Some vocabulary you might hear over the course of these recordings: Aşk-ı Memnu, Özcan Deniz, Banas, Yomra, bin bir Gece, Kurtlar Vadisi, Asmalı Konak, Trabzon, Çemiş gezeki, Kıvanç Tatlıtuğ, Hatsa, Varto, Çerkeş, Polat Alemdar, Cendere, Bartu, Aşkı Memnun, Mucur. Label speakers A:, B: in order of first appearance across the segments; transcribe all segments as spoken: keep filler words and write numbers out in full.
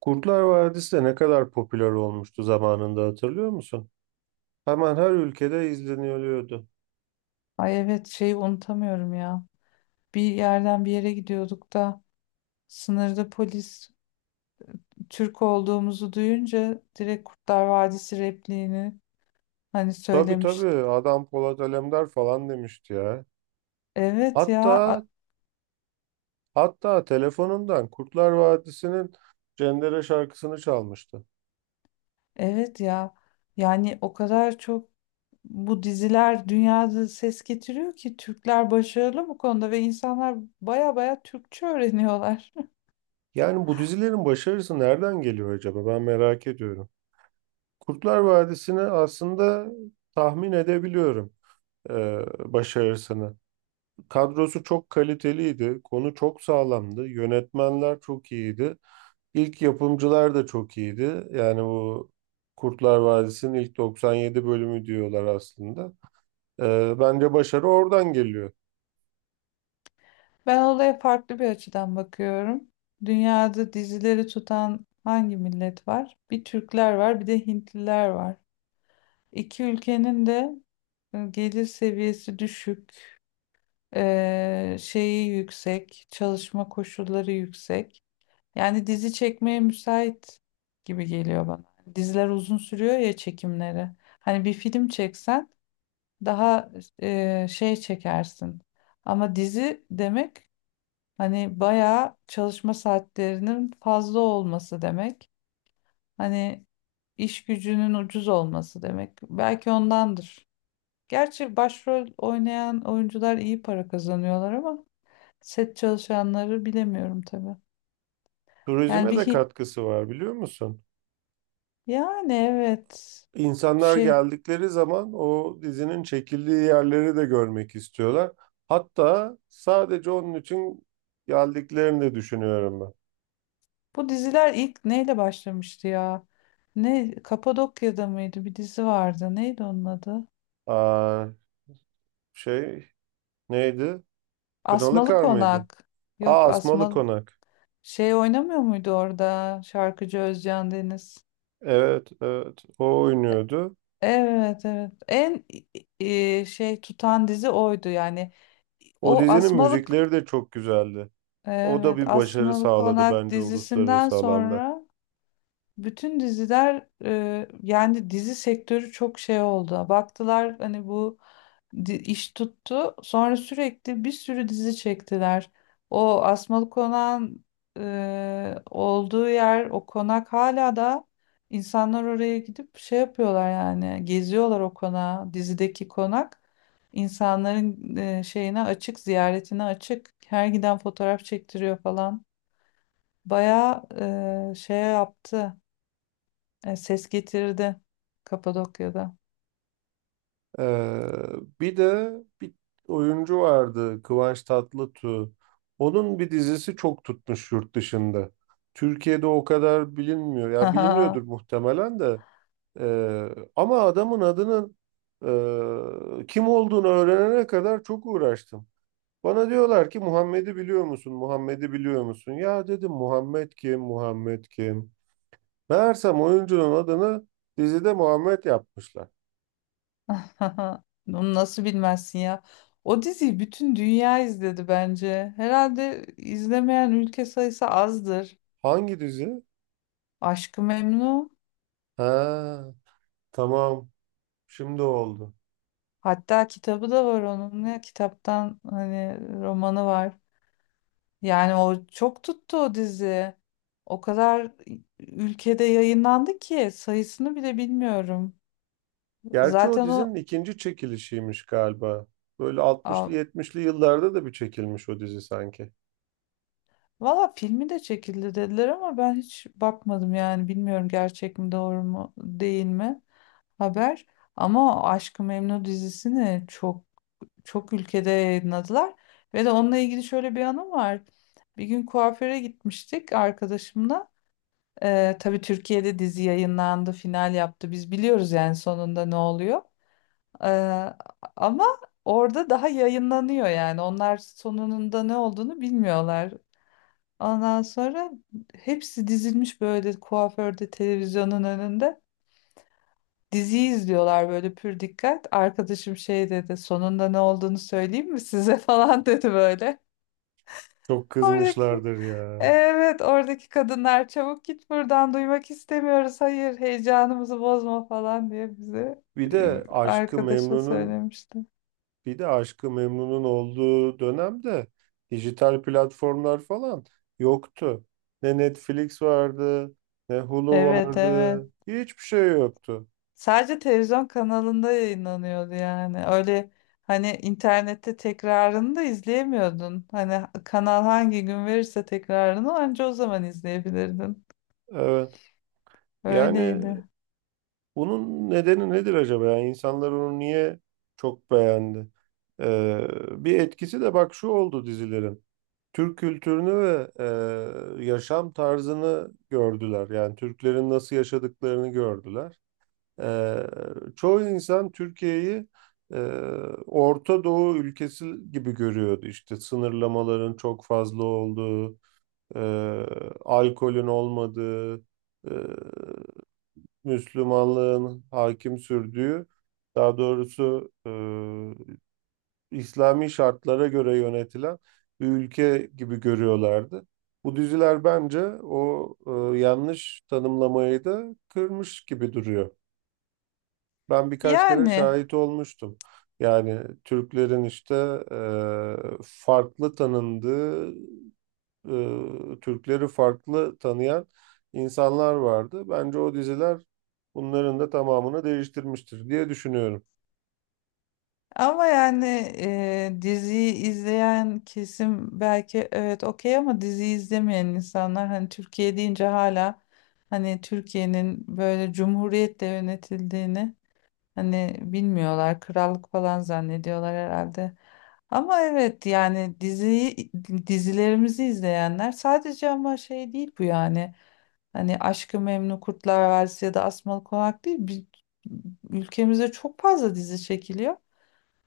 A: Kurtlar Vadisi de ne kadar popüler olmuştu zamanında hatırlıyor musun? Hemen her ülkede izleniyordu.
B: Ay evet şeyi unutamıyorum ya. Bir yerden bir yere gidiyorduk da sınırda polis Türk olduğumuzu duyunca direkt Kurtlar Vadisi repliğini hani
A: Tabii, tabii,
B: söylemişti.
A: adam Polat Alemdar falan demişti ya.
B: Evet ya,
A: Hatta
B: a-
A: hatta telefonundan Kurtlar Vadisi'nin Cendere şarkısını çalmıştı.
B: evet ya, yani o kadar çok bu diziler dünyada ses getiriyor ki Türkler başarılı bu konuda ve insanlar baya baya Türkçe öğreniyorlar.
A: Yani bu dizilerin başarısı nereden geliyor acaba? Ben merak ediyorum. Kurtlar Vadisi'ni aslında tahmin edebiliyorum eee, başarısını. Kadrosu çok kaliteliydi, konu çok sağlamdı, yönetmenler çok iyiydi. İlk yapımcılar da çok iyiydi. Yani bu Kurtlar Vadisi'nin ilk doksan yedi bölümü diyorlar aslında. Ee, bence başarı oradan geliyor.
B: Ben olaya farklı bir açıdan bakıyorum. Dünyada dizileri tutan hangi millet var? Bir Türkler var, bir de Hintliler var. İki ülkenin de e, gelir seviyesi düşük, e, şeyi yüksek, çalışma koşulları yüksek. Yani dizi çekmeye müsait gibi geliyor bana. Hani diziler uzun sürüyor ya çekimleri. Hani bir film çeksen daha e, şey çekersin. Ama dizi demek hani bayağı çalışma saatlerinin fazla olması demek. Hani iş gücünün ucuz olması demek. Belki ondandır. Gerçi başrol oynayan oyuncular iyi para kazanıyorlar ama set çalışanları bilemiyorum tabii. Yani
A: Turizme
B: bir
A: de
B: hi-
A: katkısı var, biliyor musun?
B: yani evet.
A: İnsanlar
B: Şey,
A: geldikleri zaman o dizinin çekildiği yerleri de görmek istiyorlar. Hatta sadece onun için geldiklerini de düşünüyorum ben.
B: bu diziler ilk neyle başlamıştı ya? Ne Kapadokya'da mıydı? Bir dizi vardı. Neydi onun adı?
A: Aa, şey, neydi?
B: Asmalı
A: Kınalıkar mıydı?
B: Konak. Yok,
A: Aa, Asmalı
B: Asmalı
A: Konak.
B: şey oynamıyor muydu orada şarkıcı Özcan Deniz?
A: Evet, evet. O oynuyordu.
B: Evet evet. En e, şey tutan dizi oydu yani.
A: O
B: O
A: dizinin
B: Asmalık
A: müzikleri de çok güzeldi. O da
B: evet,
A: bir başarı
B: Asmalı
A: sağladı
B: Konak
A: bence
B: dizisinden
A: uluslararası alanda.
B: sonra bütün diziler, e, yani dizi sektörü çok şey oldu. Baktılar hani bu di- iş tuttu. Sonra sürekli bir sürü dizi çektiler. O Asmalı Konak'ın e, olduğu yer, o konak hala da insanlar oraya gidip şey yapıyorlar yani. Geziyorlar o konağı, dizideki konak. İnsanların e, şeyine açık, ziyaretine açık. Her giden fotoğraf çektiriyor falan. Bayağı e, şey yaptı, e, ses getirdi Kapadokya'da.
A: Ee, Bir de bir oyuncu vardı, Kıvanç Tatlıtuğ. Onun bir dizisi çok tutmuş yurt dışında. Türkiye'de o kadar bilinmiyor. Ya biliniyordur muhtemelen de. Ee, Ama adamın adının e, kim olduğunu öğrenene kadar çok uğraştım. Bana diyorlar ki Muhammed'i biliyor musun? Muhammed'i biliyor musun? Ya dedim, Muhammed kim? Muhammed kim? Meğersem oyuncunun adını dizide Muhammed yapmışlar.
B: Onu nasıl bilmezsin ya? O diziyi bütün dünya izledi bence. Herhalde izlemeyen ülke sayısı azdır.
A: Hangi dizi?
B: Aşk-ı Memnu.
A: Ha, tamam. Şimdi oldu.
B: Hatta kitabı da var onun. Ne kitaptan, hani romanı var. Yani o çok tuttu o dizi. O kadar ülkede yayınlandı ki sayısını bile bilmiyorum.
A: Gerçi o
B: Zaten
A: dizinin
B: o.
A: ikinci çekilişiymiş galiba. Böyle
B: Aa,
A: altmışlı, yetmişli yıllarda da bir çekilmiş o dizi sanki.
B: valla filmi de çekildi dediler ama ben hiç bakmadım yani bilmiyorum gerçek mi doğru mu değil mi haber. Ama Aşk-ı Memnu dizisini çok çok ülkede yayınladılar. Ve de onunla ilgili şöyle bir anım var. Bir gün kuaföre gitmiştik arkadaşımla. Ee, tabii Türkiye'de dizi yayınlandı, final yaptı. Biz biliyoruz yani sonunda ne oluyor. Ee, ama orada daha yayınlanıyor yani. Onlar sonunda ne olduğunu bilmiyorlar. Ondan sonra hepsi dizilmiş böyle kuaförde, televizyonun önünde. Dizi izliyorlar böyle pür dikkat. Arkadaşım şey dedi, sonunda ne olduğunu söyleyeyim mi size, falan dedi böyle.
A: Çok
B: Oradaki,
A: kızmışlardır ya.
B: evet, oradaki kadınlar çabuk git buradan, duymak istemiyoruz, hayır, heyecanımızı bozma falan diye bize,
A: Bir
B: e,
A: de Aşkı
B: arkadaşa
A: Memnun'un
B: söylemişti.
A: bir de Aşkı Memnun'un olduğu dönemde dijital platformlar falan yoktu. Ne Netflix vardı, ne Hulu
B: Evet
A: vardı.
B: evet.
A: Hiçbir şey yoktu.
B: Sadece televizyon kanalında yayınlanıyordu yani. Öyle hani internette tekrarını da izleyemiyordun. Hani kanal hangi gün verirse tekrarını anca o zaman izleyebilirdin.
A: Evet. Yani
B: Öyleydi.
A: bunun nedeni nedir acaba? Yani insanlar onu niye çok beğendi? Ee, Bir etkisi de bak şu oldu dizilerin. Türk kültürünü ve e, yaşam tarzını gördüler. Yani Türklerin nasıl yaşadıklarını gördüler. Ee, Çoğu insan Türkiye'yi e, Orta Doğu ülkesi gibi görüyordu. İşte sınırlamaların çok fazla olduğu, e, alkolün olmadığı, e, Müslümanlığın hakim sürdüğü, daha doğrusu e, İslami şartlara göre yönetilen bir ülke gibi görüyorlardı. Bu diziler bence o e, yanlış tanımlamayı da kırmış gibi duruyor. Ben birkaç kere
B: Yani
A: şahit olmuştum. Yani Türklerin işte e, farklı tanındığı, e, Türkleri farklı tanıyan insanlar vardı. Bence o diziler bunların da tamamını değiştirmiştir diye düşünüyorum.
B: ama yani e, diziyi izleyen kesim belki, evet, okey, ama diziyi izlemeyen insanlar hani Türkiye deyince hala hani Türkiye'nin böyle cumhuriyetle yönetildiğini hani bilmiyorlar. Krallık falan zannediyorlar herhalde. Ama evet yani diziyi, dizilerimizi izleyenler sadece, ama şey değil bu yani. Hani Aşk-ı Memnu, Kurtlar Vadisi ya da Asmalı Konak değil. bi- ülkemizde çok fazla dizi çekiliyor.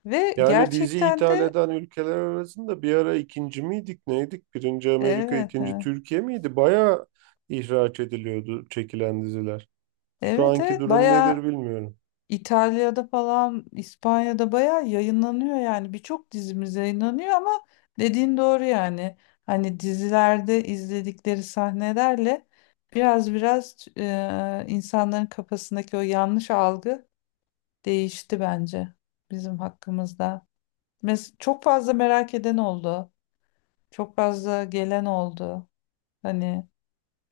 B: Ve
A: Yani dizi
B: gerçekten
A: ithal
B: de,
A: eden ülkeler arasında bir ara ikinci miydik, neydik? Birinci Amerika,
B: evet
A: ikinci
B: evet.
A: Türkiye miydi? Bayağı ihraç ediliyordu çekilen diziler. Şu
B: Evet
A: anki
B: evet,
A: durum nedir
B: bayağı
A: bilmiyorum.
B: İtalya'da falan, İspanya'da bayağı yayınlanıyor yani. Birçok dizimiz yayınlanıyor ama dediğin doğru yani. Hani dizilerde izledikleri sahnelerle biraz biraz e, insanların kafasındaki o yanlış algı değişti bence bizim hakkımızda. Mes çok fazla merak eden oldu. Çok fazla gelen oldu. Hani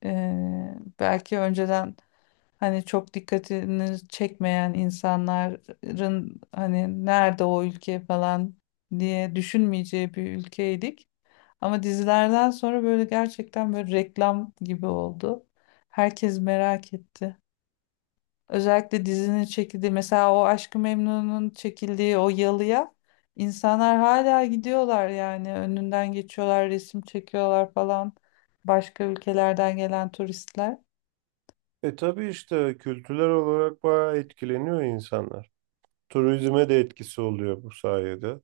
B: eee, belki önceden hani çok dikkatini çekmeyen insanların hani nerede o ülke falan diye düşünmeyeceği bir ülkeydik. Ama dizilerden sonra böyle gerçekten böyle reklam gibi oldu. Herkes merak etti. Özellikle dizinin çekildiği, mesela o Aşk-ı Memnu'nun çekildiği o yalıya insanlar hala gidiyorlar yani, önünden geçiyorlar, resim çekiyorlar falan, başka ülkelerden gelen turistler.
A: E tabii işte kültürel olarak bayağı etkileniyor insanlar. Turizme de etkisi oluyor bu sayede.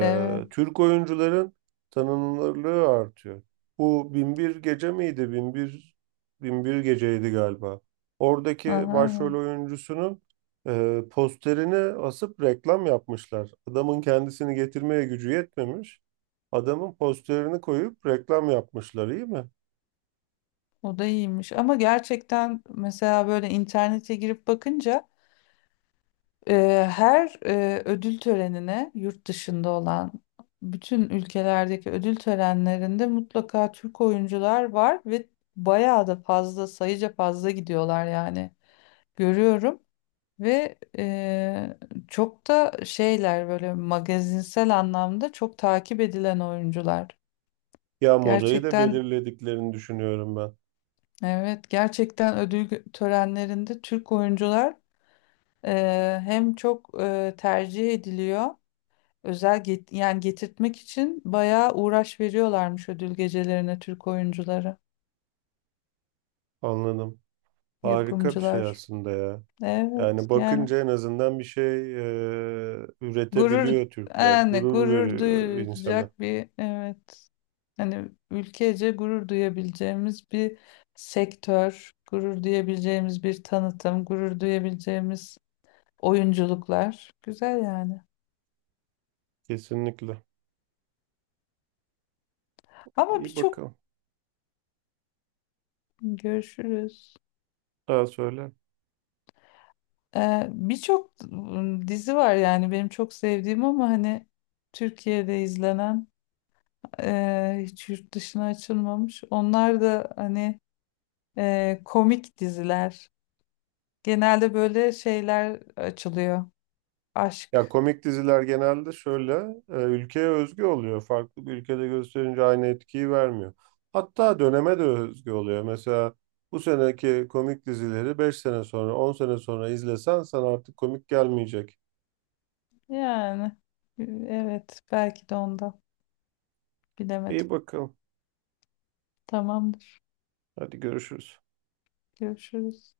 B: Evet.
A: Türk oyuncuların tanınırlığı artıyor. Bu bin bir Gece miydi? bin bir bin bir Gece'ydi galiba. Oradaki
B: Aha,
A: başrol
B: evet.
A: oyuncusunun e, posterini asıp reklam yapmışlar. Adamın kendisini getirmeye gücü yetmemiş. Adamın posterini koyup reklam yapmışlar, iyi mi?
B: O da iyiymiş, ama gerçekten mesela böyle internete girip bakınca Eee, her eee, ödül törenine yurt dışında olan bütün ülkelerdeki ödül törenlerinde mutlaka Türk oyuncular var ve bayağı da fazla, sayıca fazla gidiyorlar yani, görüyorum, ve eee, çok da şeyler böyle, magazinsel anlamda çok takip edilen oyuncular.
A: Ya modayı da
B: Gerçekten,
A: belirlediklerini düşünüyorum ben.
B: evet, gerçekten ödül törenlerinde Türk oyuncular eee, hem çok eee, tercih ediliyor. Özel get yani getirtmek için bayağı uğraş veriyorlarmış ödül gecelerine Türk oyuncuları,
A: Anladım. Harika bir şey
B: yapımcılar.
A: aslında ya.
B: Evet
A: Yani
B: yani
A: bakınca en azından bir şey e,
B: gurur,
A: üretebiliyor Türkler.
B: yani
A: Gurur
B: gurur
A: veriyor insana.
B: duyulacak bir, evet, hani ülkece gurur duyabileceğimiz bir sektör, gurur duyabileceğimiz bir tanıtım, gurur duyabileceğimiz oyunculuklar. Güzel yani.
A: Kesinlikle.
B: Ama
A: İyi
B: birçok,
A: bakalım.
B: görüşürüz.
A: Daha söyle.
B: Ee, birçok ım, dizi var yani benim çok sevdiğim ama hani Türkiye'de izlenen, e, hiç yurt dışına açılmamış. Onlar da hani e, komik diziler. Genelde böyle şeyler açılıyor.
A: Ya
B: Aşk.
A: komik diziler genelde şöyle e, ülkeye özgü oluyor. Farklı bir ülkede gösterince aynı etkiyi vermiyor. Hatta döneme de özgü oluyor. Mesela bu seneki komik dizileri beş sene sonra, on sene sonra izlesen sana artık komik gelmeyecek.
B: Yani e, evet, belki de onda, bilemedim.
A: İyi bakalım.
B: Tamamdır.
A: Hadi görüşürüz.
B: Görüşürüz.